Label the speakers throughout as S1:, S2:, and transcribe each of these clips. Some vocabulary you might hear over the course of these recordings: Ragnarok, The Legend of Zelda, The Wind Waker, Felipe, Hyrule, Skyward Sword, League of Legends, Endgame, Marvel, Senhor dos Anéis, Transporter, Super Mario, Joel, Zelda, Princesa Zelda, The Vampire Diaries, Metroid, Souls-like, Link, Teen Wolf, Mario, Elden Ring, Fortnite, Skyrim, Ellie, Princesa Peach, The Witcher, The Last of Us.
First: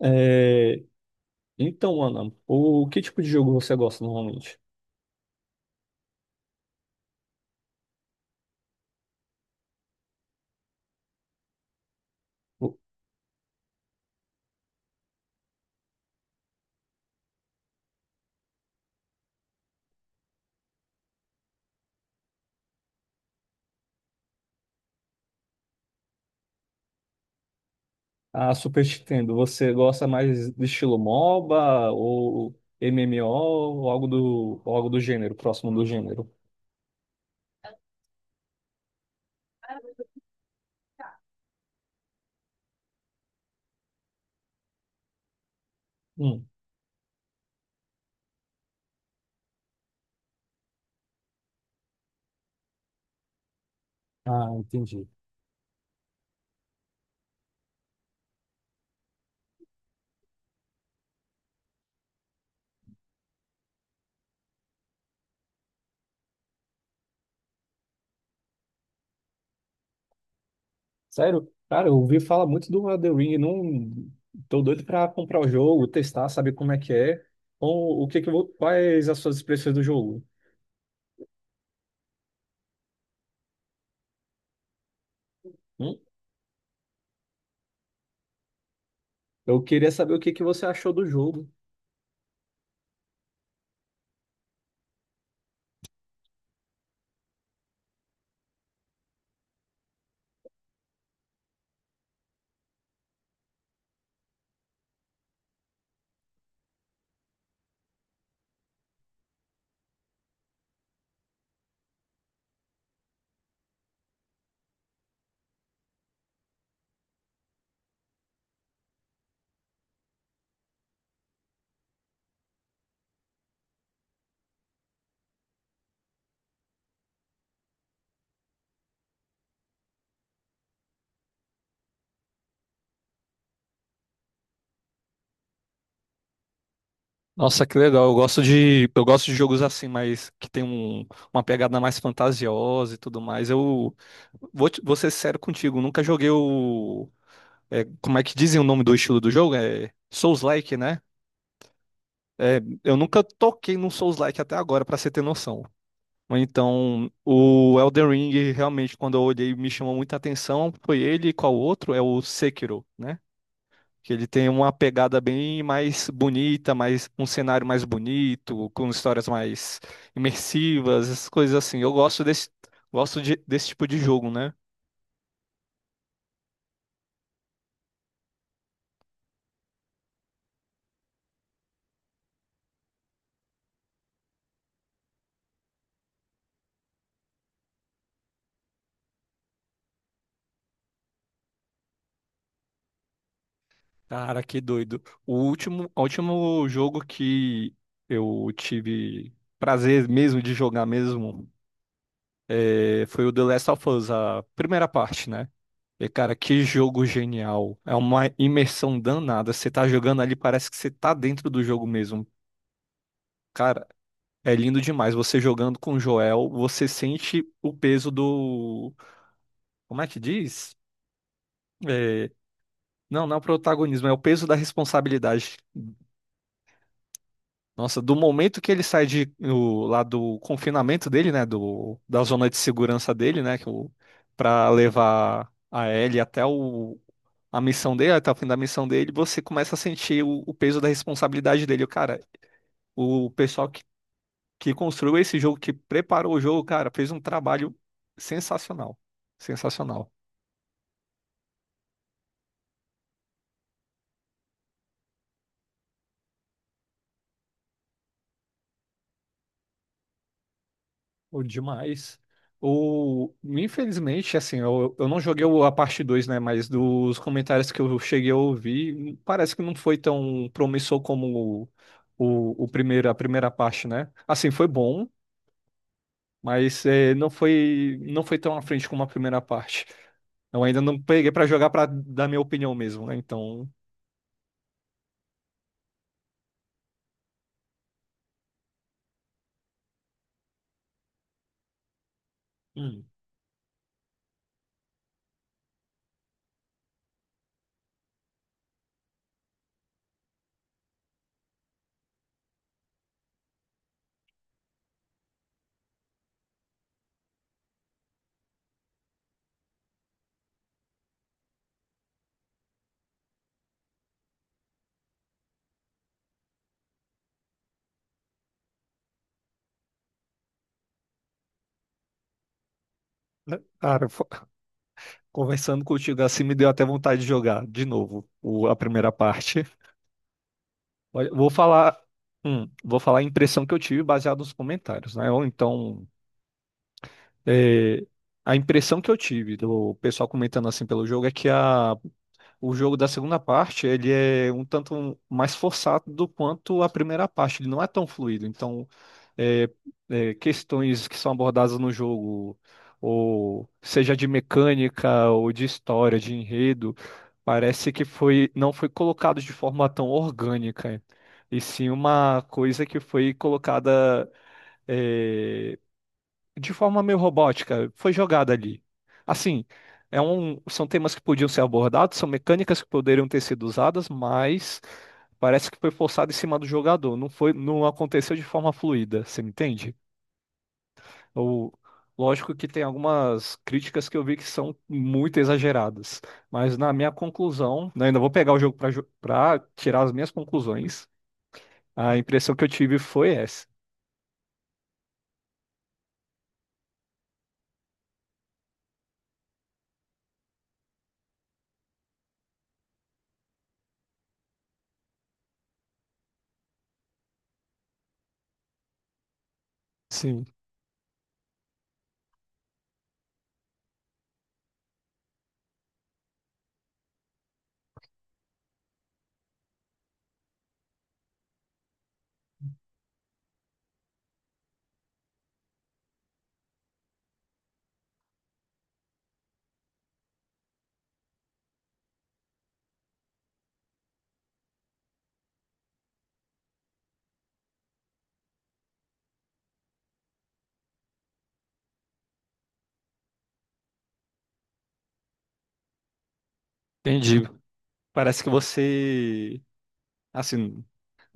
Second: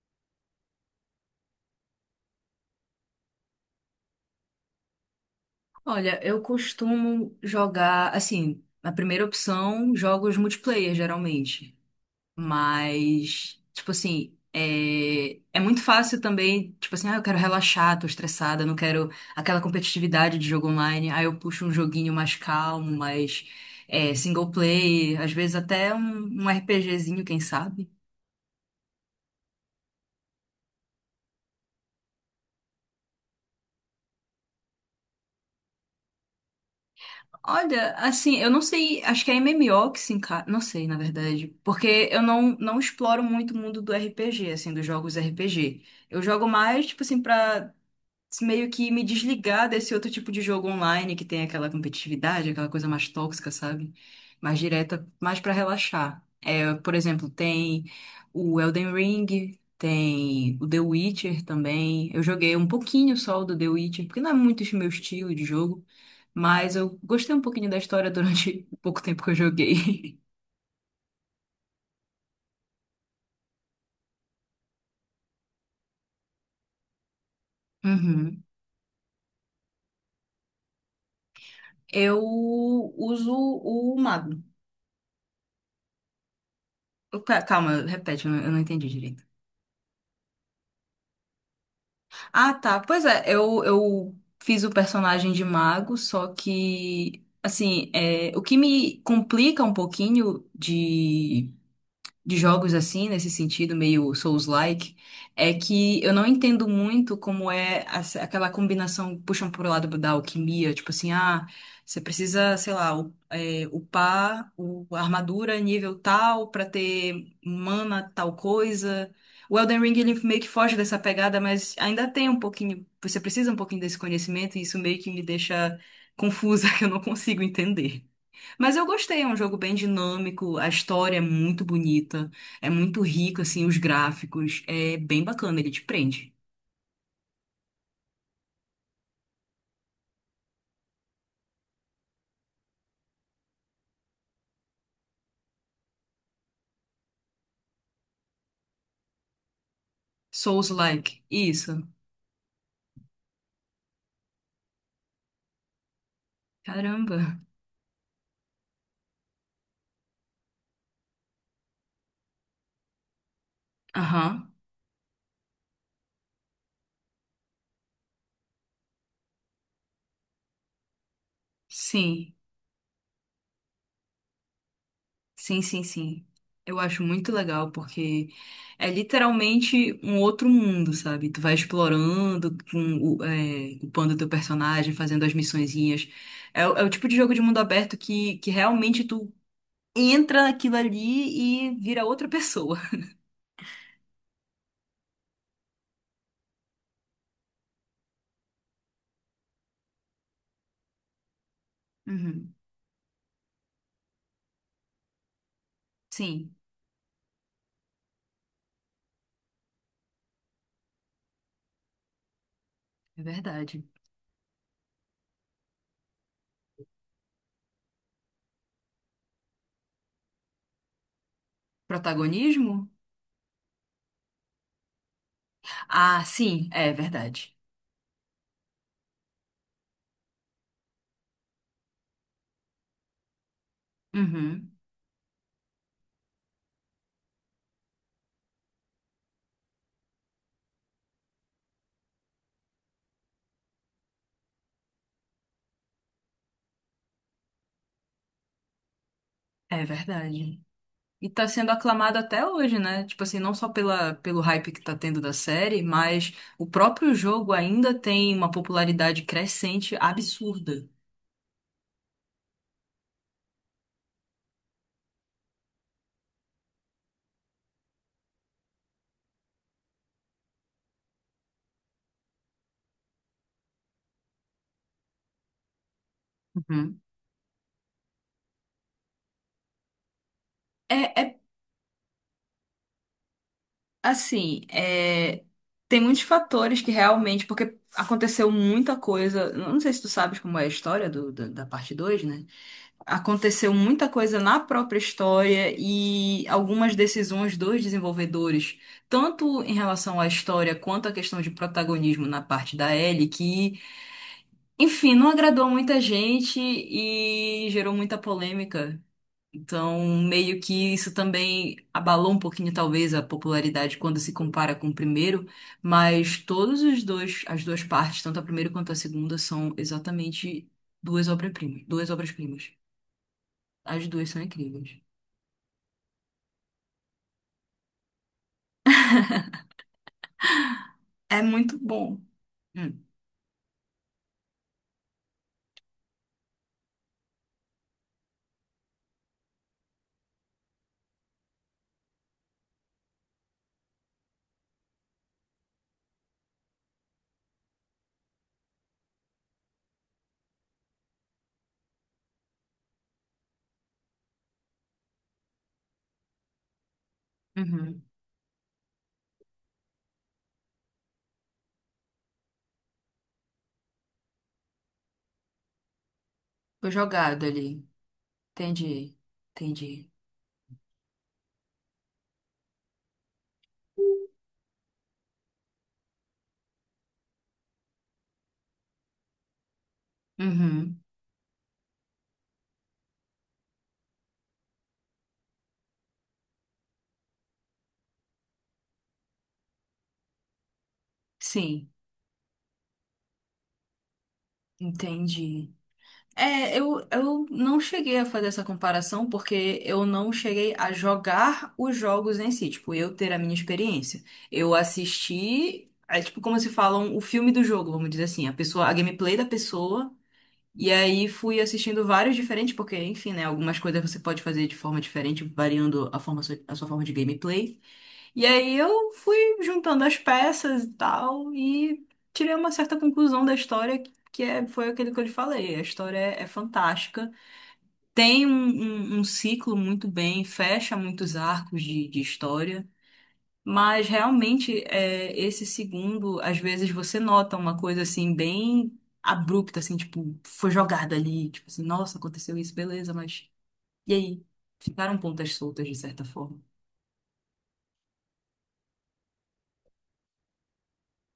S1: É, então, Ana, o que tipo de jogo você gosta normalmente?
S2: Olha, eu costumo jogar, assim, na primeira opção, jogos multiplayer, geralmente.
S1: O-
S2: Mas, tipo assim, é muito fácil também, tipo assim, ah, eu quero relaxar, tô estressada, não quero aquela competitividade de jogo online. Aí eu puxo um joguinho mais calmo, mais single player, às vezes até um RPGzinho, quem sabe.
S1: A Super Nintendo, você gosta mais de estilo MOBA ou MMO ou ou algo do gênero, próximo do gênero?
S2: Olha, assim, eu não sei, acho que é MMO que se encaixa, não sei, na verdade, porque eu não exploro muito o mundo do RPG, assim, dos jogos RPG. Eu
S1: Hum.
S2: jogo mais, tipo assim, pra meio que me desligar desse outro tipo de jogo online que tem aquela competitividade, aquela coisa mais tóxica, sabe? Mais
S1: Entendi.
S2: direta, mais pra relaxar. É, por exemplo, tem o Elden Ring, tem o The Witcher também. Eu joguei um pouquinho só o do The Witcher, porque não é muito o meu estilo de jogo, mas eu gostei um pouquinho da história durante o pouco tempo que eu joguei.
S1: Sério? Cara, eu ouvi falar muito do Elden Ring, não tô doido pra comprar o jogo, testar, saber como é que é, ou o que que,
S2: Uhum.
S1: vo- quais as suas expressões do jogo?
S2: Eu uso o mago.
S1: Hum?
S2: Calma, repete, eu não entendi direito.
S1: Eu queria saber o que que você achou do jogo.
S2: Ah, tá. Pois é, eu fiz o personagem de mago, só que, assim, é, o que me complica um pouquinho de jogos assim, nesse sentido, meio Souls-like, é que eu não entendo muito como é aquela combinação, puxam pro lado da alquimia, tipo assim, ah, você precisa, sei lá, upar a armadura nível tal pra ter mana tal coisa. O Elden Ring, ele meio que foge dessa pegada, mas ainda tem um pouquinho, você precisa um pouquinho desse conhecimento, e isso meio que me deixa confusa, que eu não consigo entender. Mas eu gostei, é um jogo bem dinâmico, a história é muito bonita, é muito rica, assim, os gráficos, é bem bacana, ele te prende.
S1: Nossa, que legal. Eu gosto de jogos assim, mas que tem uma pegada mais fantasiosa e tudo mais. Eu vou ser sério contigo, nunca joguei o. Como é que dizem o nome do estilo do jogo? É Souls-like, né?
S2: Souls-like, isso.
S1: É, eu nunca toquei num Souls-like até agora, pra você ter noção. Mas então,
S2: Caramba.
S1: o Elden Ring, realmente, quando eu olhei, me chamou muita atenção. Foi ele e qual outro? É o Sekiro, né? Que ele tem
S2: Aham.
S1: uma pegada bem mais bonita, mais um cenário mais bonito, com histórias mais imersivas, essas coisas assim. Eu gosto
S2: Sim,
S1: desse, gosto de- desse tipo de jogo, né?
S2: sim, sim, sim. Eu acho muito legal porque é literalmente um outro mundo, sabe? Tu vai explorando, upando teu personagem, fazendo as missõezinhas. É, é o tipo de jogo de mundo aberto que realmente tu entra naquilo ali e vira outra pessoa.
S1: Cara, que doido. O último jogo que eu tive prazer mesmo de jogar mesmo
S2: Uhum.
S1: foi o The Last of Us, a primeira parte, né? E, cara,
S2: Sim,
S1: que jogo genial. É uma imersão danada. Você tá jogando ali, parece que você tá dentro do jogo mesmo.
S2: é verdade.
S1: Cara, é lindo demais. Você jogando com o Joel, você sente o peso do. Como é que diz? É,
S2: Protagonismo?
S1: não, não é o protagonismo, é o peso da responsabilidade.
S2: Ah, sim, é verdade.
S1: Nossa, do momento que ele sai de, lá do confinamento dele, né? Da zona de segurança dele, né? Pra
S2: Uhum.
S1: levar a Ellie a missão dele, até o fim da missão dele, você começa a sentir o peso da responsabilidade dele. Cara, o pessoal que construiu esse jogo, que preparou o jogo, cara, fez um trabalho sensacional.
S2: É
S1: Sensacional.
S2: verdade. E tá sendo aclamado até hoje, né? Tipo assim, não só pelo hype que tá tendo da série, mas o próprio jogo ainda tem uma popularidade crescente absurda.
S1: O Demais. Infelizmente, assim, eu não joguei a parte 2, né? Mas dos comentários que eu cheguei a ouvir, parece que não foi tão promissor como o primeiro, a primeira parte, né? Assim, foi bom, mas
S2: Uhum.
S1: não foi, tão à frente como a primeira parte. Eu ainda
S2: É,
S1: não peguei
S2: é
S1: pra jogar pra dar minha opinião mesmo, né? Então,
S2: assim, tem muitos fatores que realmente, porque aconteceu muita coisa. Não sei se tu sabes como é a história da parte dois, né?
S1: hum.
S2: Aconteceu muita coisa na própria história e algumas decisões dos desenvolvedores, tanto em relação à história quanto à questão de protagonismo na parte da Ellie, que, enfim, não agradou muita gente e gerou muita polêmica. Então, meio que isso também abalou um pouquinho, talvez, a popularidade quando se compara com o primeiro, mas todos os dois, as duas partes, tanto a primeira quanto a segunda, são exatamente duas obras-primas, duas obras-primas. As
S1: Cara,
S2: duas são incríveis.
S1: conversando contigo assim, me deu até vontade de jogar de novo a primeira parte. Olha,
S2: É muito bom.
S1: Vou
S2: Hum.
S1: falar a impressão que eu tive baseado nos comentários, né? Ou então, é, a impressão que eu tive do pessoal comentando assim pelo jogo é que a o jogo da segunda parte, ele é um tanto mais forçado do quanto a primeira parte. Ele não é tão fluido. Então, é, questões que são abordadas no jogo, ou seja de mecânica, ou de história, de enredo, parece
S2: Uhum.
S1: que foi, não foi colocado de forma tão orgânica. E sim uma coisa que foi colocada, é, de
S2: Foi
S1: forma meio
S2: jogado ali.
S1: robótica, foi jogada ali.
S2: Entendi.
S1: Assim,
S2: Entendi.
S1: são temas que podiam ser abordados, são mecânicas que poderiam ter sido usadas, mas parece que foi forçado em cima do jogador. Não foi, não aconteceu de forma fluida, você me entende?
S2: Uhum.
S1: Ou, lógico que tem algumas críticas que eu vi que são muito exageradas, mas na minha conclusão, né, ainda vou pegar o jogo para tirar as minhas conclusões.
S2: Sim,
S1: A impressão que eu tive foi essa.
S2: entendi. É, eu não cheguei a fazer essa comparação porque eu não cheguei a jogar os jogos em si, tipo, eu ter a minha experiência. Eu assisti, é tipo como se falam o filme do jogo, vamos dizer assim, a pessoa, a gameplay da pessoa.
S1: Sim,
S2: E aí fui assistindo vários diferentes, porque, enfim, né? Algumas coisas você pode fazer de forma diferente, variando a forma, a sua forma de gameplay. E aí eu fui juntando as peças e tal, e tirei uma certa conclusão da história, que é, foi aquilo que eu lhe falei. A história é fantástica. Tem um, um ciclo muito bem, fecha muitos arcos de história. Mas realmente, esse segundo, às vezes você nota uma coisa assim, bem abrupta, assim, tipo, foi jogada ali, tipo assim, nossa, aconteceu isso, beleza, mas e aí? Ficaram pontas soltas de certa forma.
S1: entendi. Parece que você, assim,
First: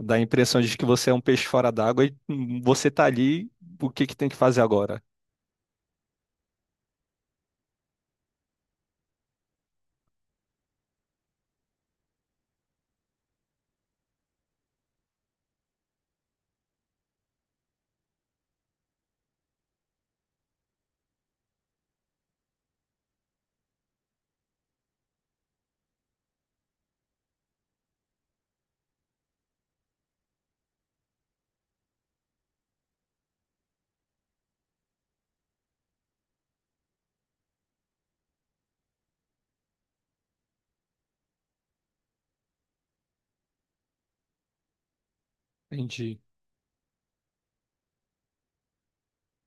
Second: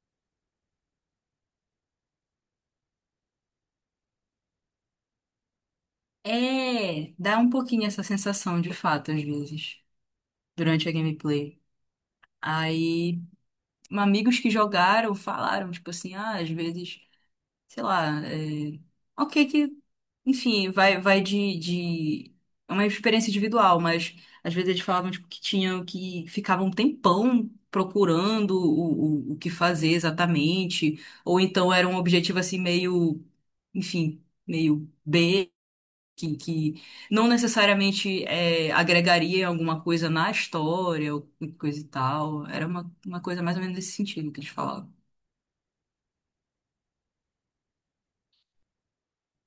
S1: dá a impressão de que você é um peixe fora d'água e você tá ali, o que que tem que fazer agora?
S2: É, dá um pouquinho essa sensação de fato, às vezes, durante a gameplay. Aí, amigos que jogaram falaram, tipo assim, ah, às vezes, sei lá, ok que enfim, vai de, de. É uma experiência individual, mas às vezes eles falavam tipo, que tinham que ficavam um tempão procurando o que fazer exatamente, ou então era um objetivo assim meio, enfim, meio B, que não necessariamente agregaria alguma coisa na história ou coisa e tal. Era uma coisa mais ou menos nesse sentido que eles falavam.
S1: Entendi.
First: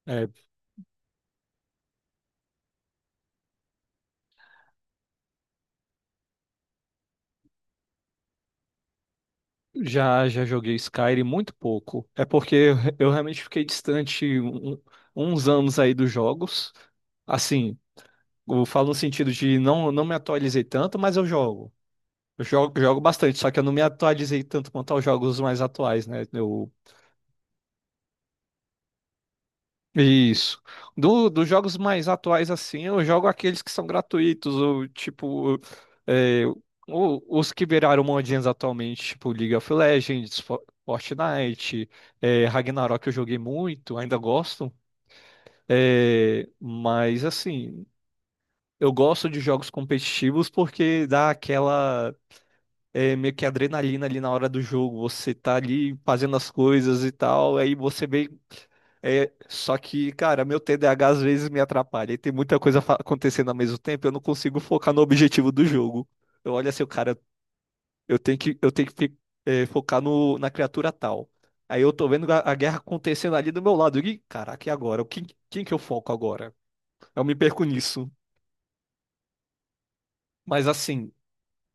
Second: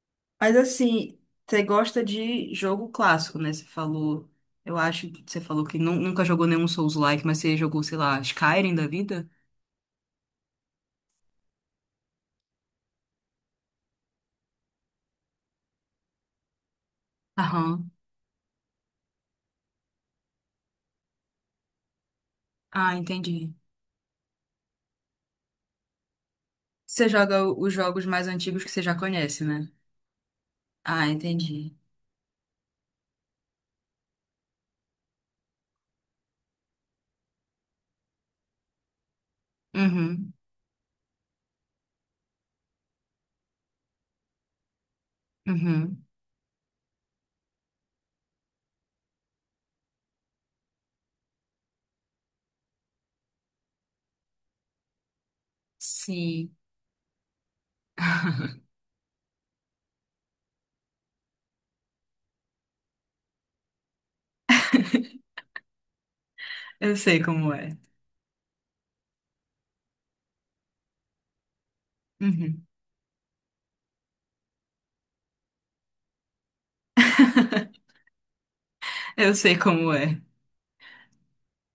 S1: É,
S2: Mas assim, você gosta de jogo clássico, né? Você falou, eu acho que você falou que nunca jogou nenhum Souls-like, mas você jogou, sei lá, Skyrim da vida?
S1: já já joguei Skyrim muito pouco. É porque eu realmente fiquei distante uns anos aí dos jogos. Assim,
S2: Aham.
S1: eu falo no sentido de não me atualizei tanto, mas eu jogo. Eu jogo,
S2: Ah,
S1: jogo bastante, só
S2: entendi.
S1: que eu não me atualizei tanto quanto aos jogos mais atuais, né? Eu
S2: Você joga os jogos mais antigos que você já conhece, né?
S1: Isso.
S2: Ah,
S1: Dos
S2: entendi.
S1: jogos mais atuais, assim, eu jogo aqueles que são gratuitos, ou tipo, é, os que viraram modinhas atualmente, tipo League of
S2: Uhum,
S1: Legends, Fortnite, Ragnarok eu joguei muito, ainda gosto,
S2: uhum.
S1: mas assim, eu gosto de jogos competitivos porque dá aquela meio que adrenalina ali na hora do jogo. Você tá ali fazendo as
S2: Sim.
S1: coisas e tal, aí você vem. É, só que, cara, meu TDAH às vezes me atrapalha e tem muita coisa acontecendo ao mesmo tempo, eu não consigo focar no objetivo do jogo. Eu olho assim,
S2: Eu
S1: cara,
S2: sei como é.
S1: eu tenho que focar no, na criatura tal. Aí eu tô vendo a
S2: Uhum.
S1: guerra acontecendo ali do meu lado. E, caraca, e agora? Quem que eu foco agora? Eu me perco nisso.
S2: Eu sei como é.
S1: Mas assim.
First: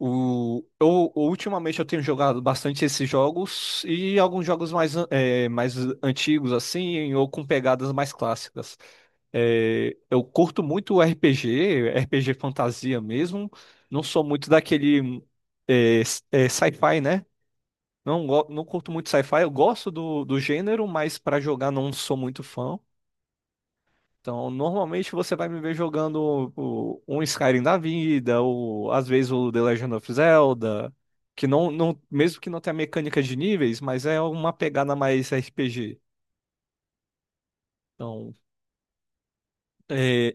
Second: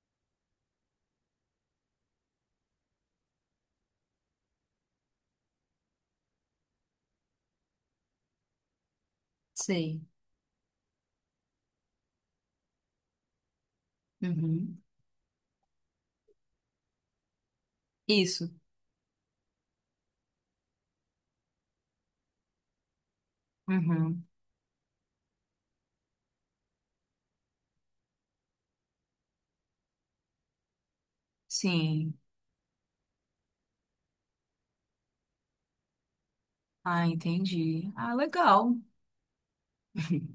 S1: Ultimamente eu tenho jogado bastante esses jogos e alguns jogos mais, mais antigos, assim, ou com pegadas mais clássicas. É,
S2: Sei.
S1: eu curto muito o RPG, RPG fantasia mesmo. Não sou muito
S2: Uhum.
S1: daquele, sci-fi, né? Não,
S2: Isso.
S1: não curto muito sci-fi, eu gosto do gênero, mas para jogar não sou muito fã.
S2: Uhum.
S1: Então, normalmente você vai me ver jogando um Skyrim da vida, ou às vezes o The Legend of Zelda, que não,
S2: Sim.
S1: mesmo que não tenha mecânica de níveis, mas é uma pegada mais RPG.
S2: Ah, entendi. Ah,
S1: Então,
S2: legal.
S1: é,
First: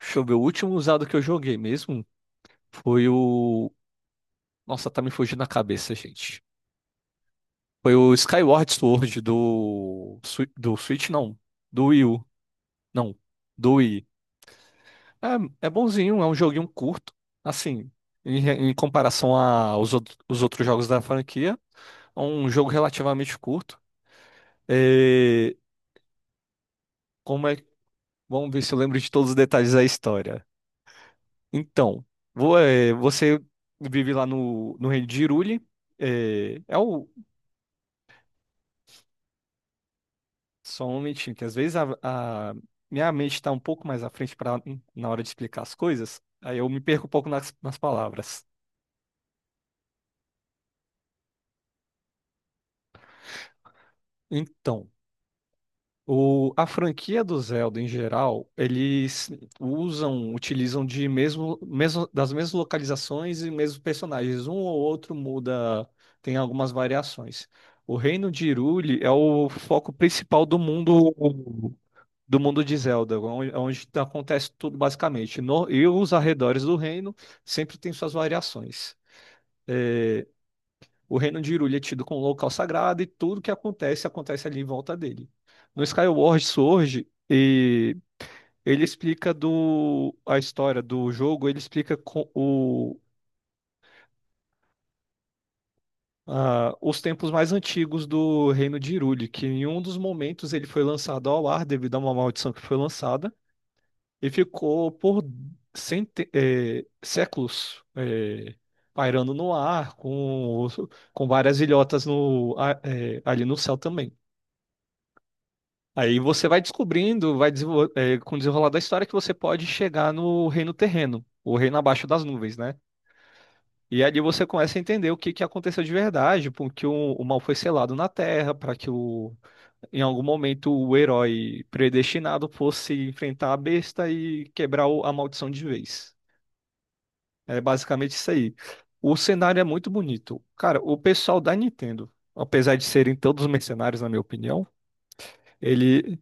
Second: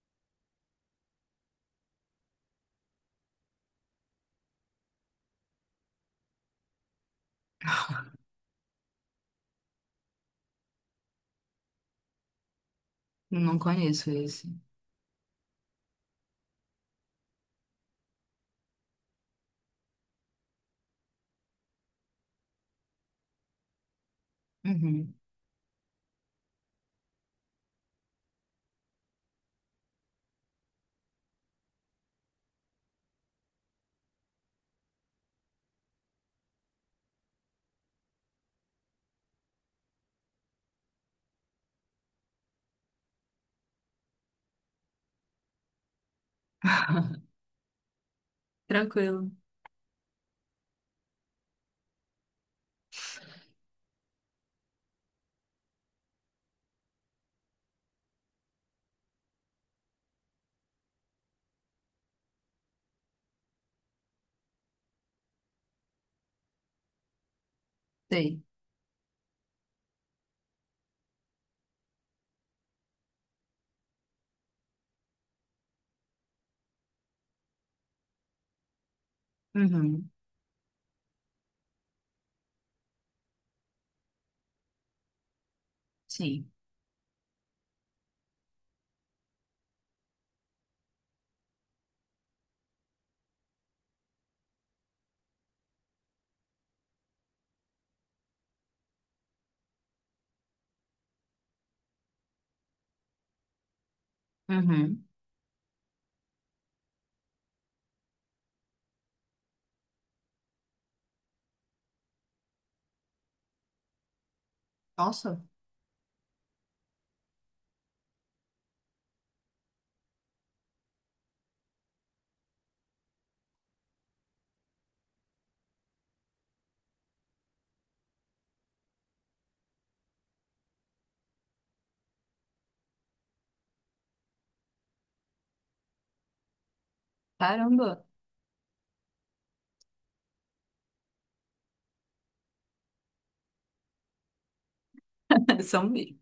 S1: deixa eu ver, o último usado que eu joguei mesmo foi o. Nossa, tá me fugindo a cabeça, gente. Foi o Skyward Sword do. Do Switch, não. Do Wii U. Não.
S2: Não
S1: Do Wii.
S2: conheço esse.
S1: É bonzinho, é um joguinho curto, assim, em comparação aos outros, os outros jogos da franquia, é um jogo relativamente curto.
S2: Uhum.
S1: É, como é, vamos ver se eu lembro de todos os detalhes da história. Então, você vive lá no reino de Hyrule, é, é o, só um momentinho, que às vezes a minha mente está um pouco mais à frente pra, na hora de explicar as coisas, aí eu me perco um pouco nas palavras.
S2: Tranquilo.
S1: Então, a franquia do Zelda em geral, eles usam, utilizam de mesmo das mesmas localizações e mesmos personagens. Um ou outro muda, tem algumas variações. O Reino
S2: Sei.
S1: de Hyrule é o foco principal do mundo de Zelda, onde acontece tudo basicamente. E os arredores do reino sempre tem suas variações.
S2: Uhum.
S1: É, o reino de Hyrule é tido como um local sagrado e tudo que acontece, acontece ali em volta dele. No Skyward
S2: Sim.
S1: Sword, ele explica a história do jogo, ele explica os tempos mais antigos do reino de Hyrule, que em um dos momentos ele foi lançado ao ar devido a uma maldição que foi lançada e ficou
S2: Uhum.
S1: por séculos pairando no ar com várias ilhotas ali no céu também.
S2: Nossa,
S1: Aí você vai descobrindo, com o desenrolar da história, que você pode chegar no reino terreno, o reino abaixo das nuvens, né? E ali você começa a entender o que que aconteceu de verdade, porque o mal foi selado na Terra, para que em algum momento o herói predestinado fosse enfrentar a besta e quebrar a maldição de vez. É
S2: caramba.
S1: basicamente isso aí. O cenário é muito bonito. Cara, o pessoal da Nintendo, apesar de serem todos mercenários, na minha opinião,
S2: São mesmo.
S1: ele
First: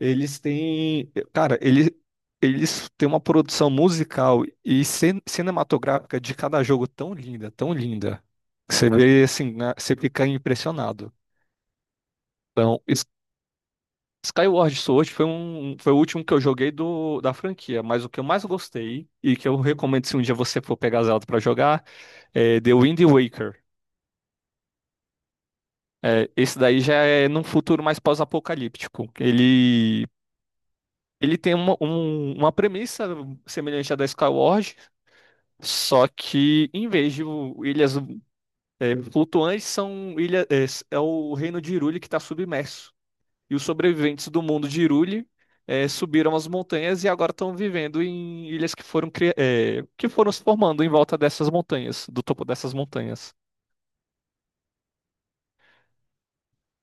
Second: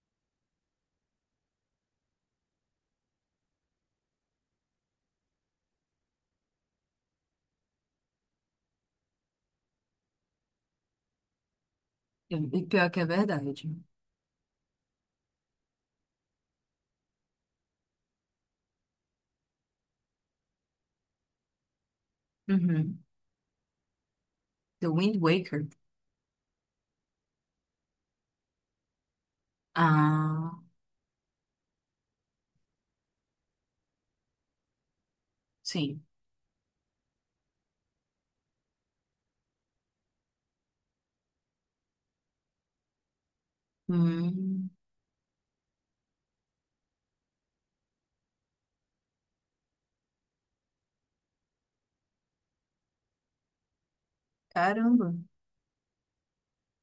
S1: Eles têm, cara, eles têm uma produção musical e cinematográfica de cada jogo tão linda, tão linda. Que Você vê assim, né, você fica impressionado.
S2: E
S1: Então,
S2: pior que é verdade.
S1: Skyward Sword foi foi o último que eu joguei da franquia, mas o que eu mais gostei e que eu recomendo se um dia você for pegar Zelda pra jogar é The Wind
S2: Uhum.
S1: Waker.
S2: The Wind Waker.
S1: É, esse daí já é num futuro mais pós-apocalíptico.
S2: Ah,
S1: Ele tem uma premissa semelhante à da Skyward.
S2: sim.
S1: Só que, em vez de ilhas flutuantes, são ilha, é, s- é o reino de Hyrule que está submerso. E os sobreviventes do mundo
S2: Hum,
S1: de Hyrule subiram as montanhas e agora estão vivendo em ilhas que foram, que foram se formando em volta dessas montanhas, do topo dessas montanhas.
S2: caramba.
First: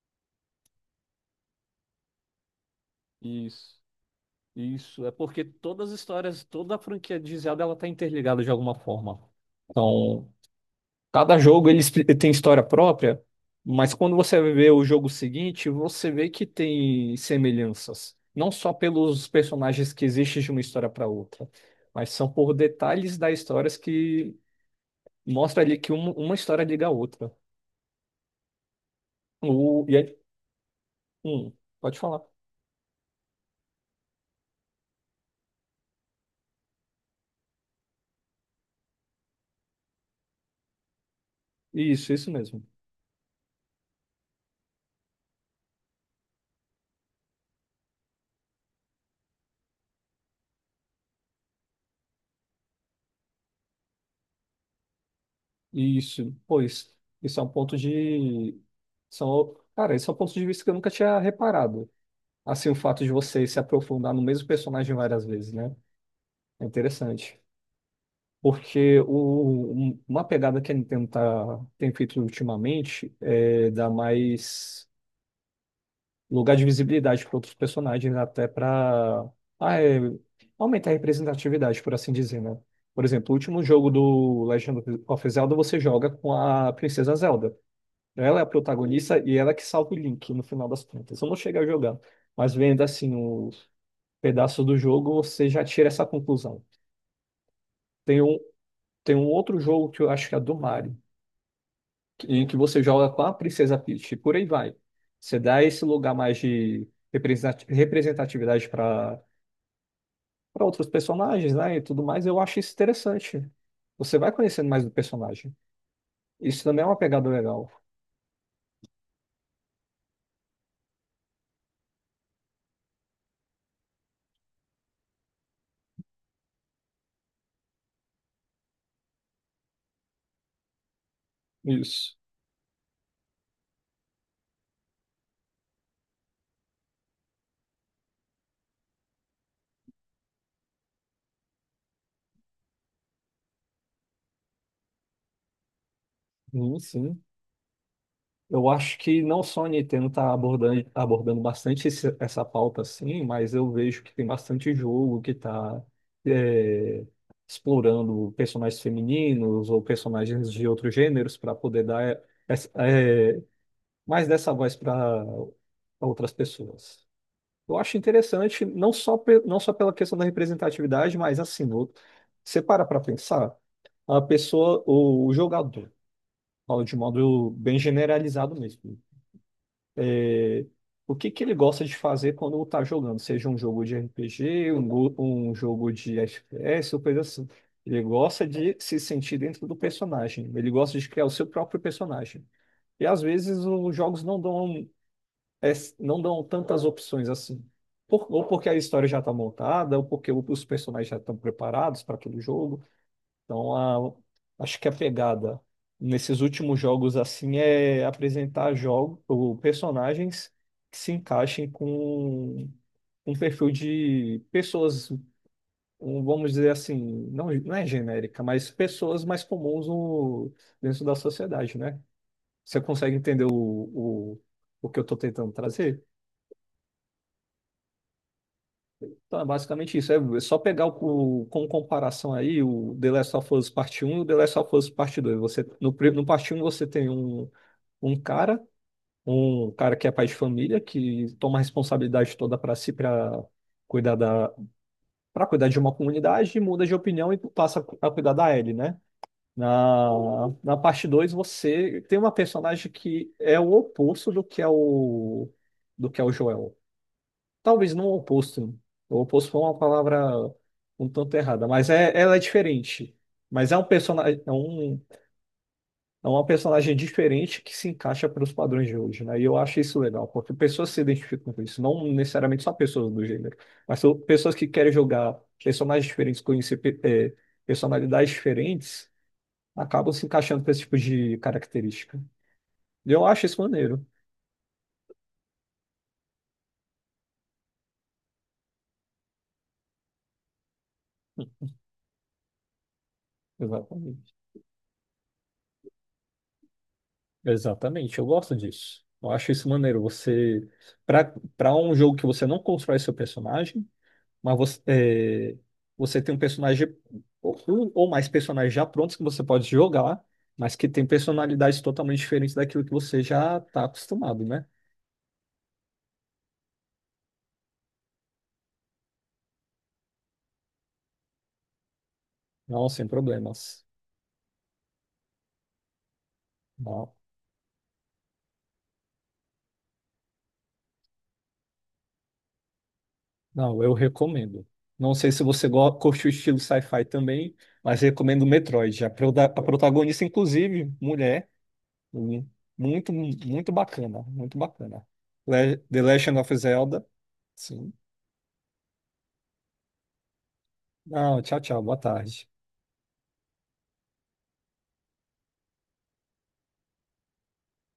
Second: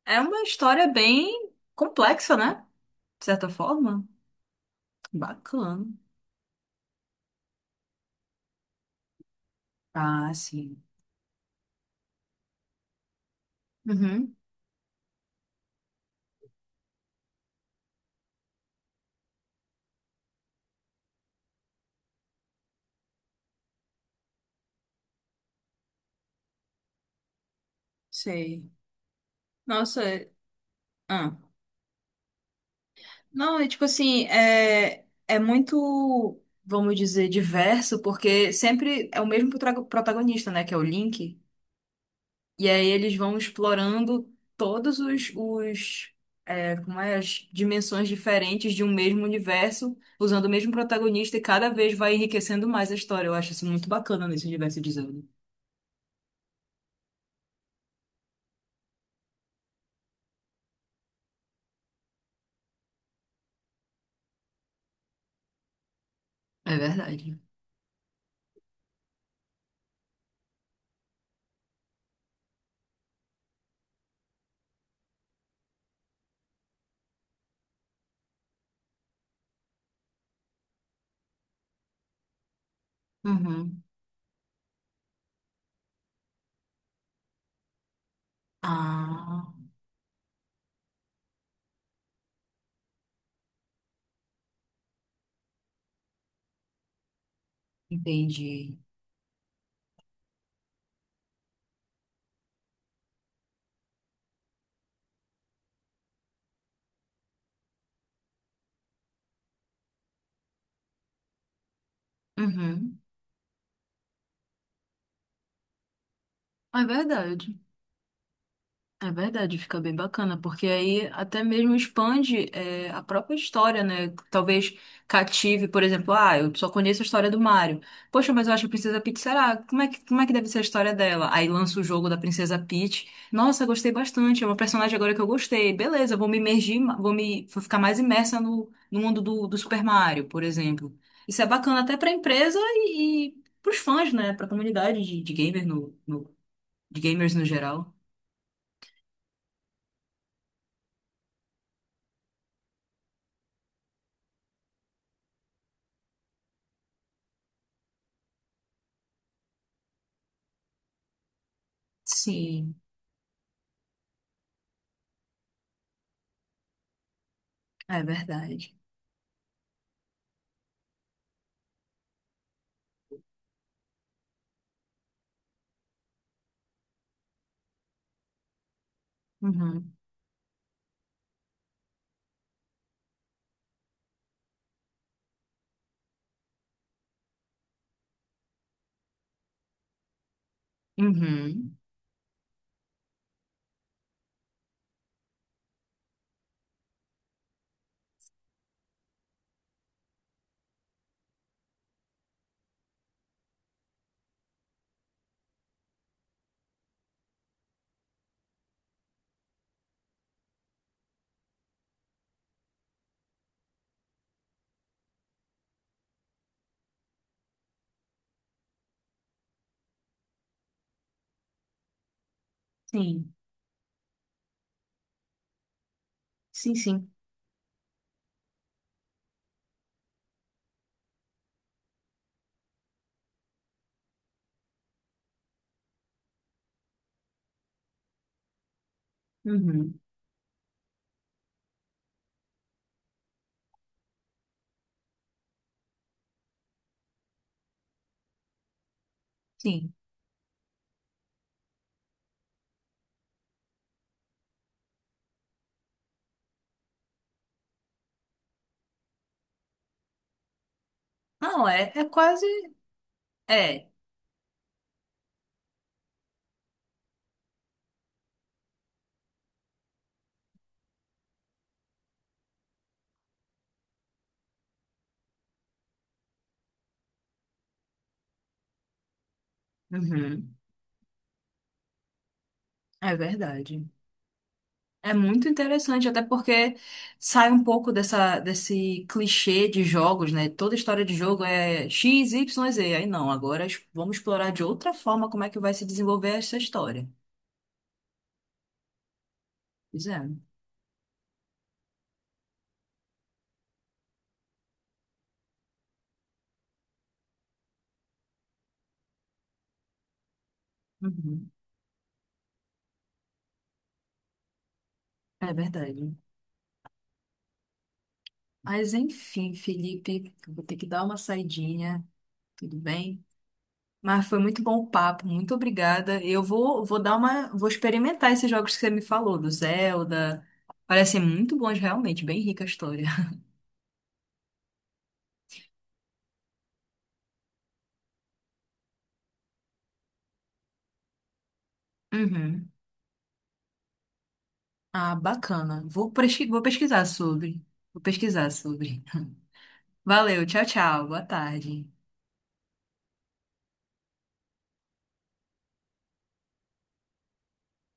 S2: É uma história bem complexa, né? De certa
S1: Isso,
S2: forma.
S1: isso. É porque
S2: Bacana.
S1: todas as histórias, toda a franquia de Zelda, ela tá interligada de alguma forma. Então,
S2: Ah, sim.
S1: cada jogo ele tem história própria, mas quando
S2: Uhum.
S1: você vê o jogo seguinte, você vê que tem semelhanças. Não só pelos personagens que existem de uma história para outra, mas são por detalhes das histórias que mostra ali que uma história liga a outra.
S2: Sei.
S1: E
S2: Nossa,
S1: aí,
S2: ah.
S1: hum, pode falar.
S2: Não, é tipo assim, é muito, vamos dizer, diverso, porque sempre é o mesmo protagonista, né, que é o Link,
S1: Isso mesmo.
S2: e aí eles vão explorando todos os como é, as dimensões diferentes de um mesmo universo, usando o mesmo protagonista, e cada vez vai enriquecendo mais a história. Eu acho isso muito bacana nesse universo de Zelda.
S1: Isso, pois, isso é um ponto de. São, cara, isso é um ponto de vista que eu nunca tinha reparado. Assim, o fato de você se aprofundar no mesmo personagem várias vezes, né? É
S2: É verdade.
S1: interessante. Porque uma pegada que a Nintendo tem feito ultimamente é dar mais lugar de visibilidade para outros personagens, até para aumentar a representatividade, por assim dizer, né? Por exemplo, o último
S2: Uhum.
S1: jogo do Legend of Zelda você joga com a Princesa Zelda. Ela é a protagonista e ela é
S2: Ah,
S1: que salva o Link no final das contas. Eu não cheguei a jogar, mas vendo assim os pedaços do jogo, você já tira essa conclusão. Tem um,
S2: entendi.
S1: Tem um outro jogo que eu acho que é do Mario, em que você joga com a Princesa Peach, e por aí vai. Você dá esse lugar mais de representatividade para outros personagens, né, e tudo mais, eu acho isso
S2: Uhum.
S1: interessante. Você vai conhecendo mais do personagem. Isso também
S2: É
S1: é uma pegada
S2: verdade.
S1: legal.
S2: É verdade, fica bem bacana, porque aí até mesmo expande a própria história, né? Talvez cative, por exemplo, ah, eu só conheço a história do Mario. Poxa, mas eu acho que a Princesa Peach, será? Como é que deve ser a história dela? Aí lança o jogo
S1: Isso.
S2: da Princesa Peach. Nossa, gostei bastante, é uma personagem agora que eu gostei. Beleza, vou me imergir, vou ficar mais imersa no mundo do Super Mario, por exemplo. Isso é bacana até pra empresa e pros fãs, né? Pra comunidade de gamer
S1: Sim,
S2: de
S1: sim.
S2: gamers no geral.
S1: Eu acho que não só a Nintendo está abordando bastante essa pauta, assim, mas eu vejo que tem bastante jogo que está explorando personagens femininos ou personagens de outros gêneros para poder dar essa-
S2: Sim.
S1: é, mais dessa voz para outras pessoas. Eu acho
S2: É verdade.
S1: interessante, não só, não só pela questão da representatividade, mas assim, você para pensar, a pessoa, o jogador, falo de modo bem generalizado mesmo.
S2: Uhum.
S1: O que que ele gosta de fazer quando tá jogando, seja um jogo de RPG, um jogo de FPS, ou coisa assim. Ele gosta de se sentir dentro do personagem, ele gosta de criar o seu
S2: Uhum.
S1: próprio personagem. E às vezes os jogos não é, não dão tantas opções assim. Ou porque a história já está montada, ou porque os personagens já estão preparados para aquele jogo. Então, acho que a pegada nesses últimos jogos assim é apresentar jogos ou personagens que se encaixem com um perfil de pessoas, um, vamos dizer assim, não é genérica, mas pessoas mais comuns dentro da sociedade, né? Você consegue
S2: Sim.
S1: entender o que eu estou tentando trazer?
S2: Sim, sim.
S1: Então, é basicamente isso. É só pegar com comparação aí o The Last of Us Parte Um, e o The Last of Us Parte Dois. Você, no, pri- No Parte Um você tem um cara, um cara
S2: Uhum.
S1: que é pai de família, que toma a responsabilidade toda para si, para cuidar para cuidar de uma comunidade, e muda de opinião e passa a cuidar da Ellie, né?
S2: Sim.
S1: Na, Na parte 2 você tem uma personagem que é o oposto do que é o Joel. Talvez não o oposto. O oposto foi uma palavra um tanto errada,
S2: Não,
S1: mas
S2: é
S1: é, ela é
S2: quase.
S1: diferente. Mas é
S2: É.
S1: é uma personagem diferente que se encaixa para os padrões de hoje, né? E eu acho isso legal, porque pessoas se identificam com isso, não necessariamente só pessoas do gênero, mas são pessoas que querem jogar personagens diferentes, conhecer personalidades diferentes, acabam se
S2: Uhum.
S1: encaixando para esse tipo de característica. E
S2: É
S1: eu acho isso
S2: verdade.
S1: maneiro.
S2: É muito interessante, até porque sai um pouco desse clichê de jogos, né? Toda história de jogo é X, Y, Z. Aí não, agora vamos
S1: Exatamente.
S2: explorar de outra forma como é que vai se desenvolver essa história.
S1: Exatamente, eu gosto disso. Eu acho isso maneiro.
S2: Pois é.
S1: Você, para um jogo que você não constrói seu personagem, mas você, é, você tem um personagem um ou mais personagens já prontos que você pode jogar, mas que tem
S2: Uhum.
S1: personalidades totalmente diferentes daquilo que você já está acostumado, né?
S2: É verdade. Mas enfim, Felipe, eu vou ter que dar uma saidinha. Tudo
S1: Não, sem
S2: bem?
S1: problemas.
S2: Mas foi muito bom o papo, muito obrigada. Eu
S1: Não,
S2: vou experimentar esses jogos que você me falou, do Zelda. Parecem muito bons realmente, bem rica a história.
S1: não, eu recomendo. Não sei se você curte o estilo sci-fi também, mas recomendo Metroid. A, a protagonista, inclusive, mulher.
S2: Uhum.
S1: Muito, muito bacana, muito bacana.
S2: Ah, bacana.
S1: The
S2: Vou,
S1: Legend
S2: pesqui-
S1: of
S2: vou
S1: Zelda.
S2: pesquisar sobre.
S1: Sim.
S2: Vou pesquisar sobre. Valeu, tchau, tchau. Boa
S1: Não, tchau, tchau.
S2: tarde.
S1: Boa tarde.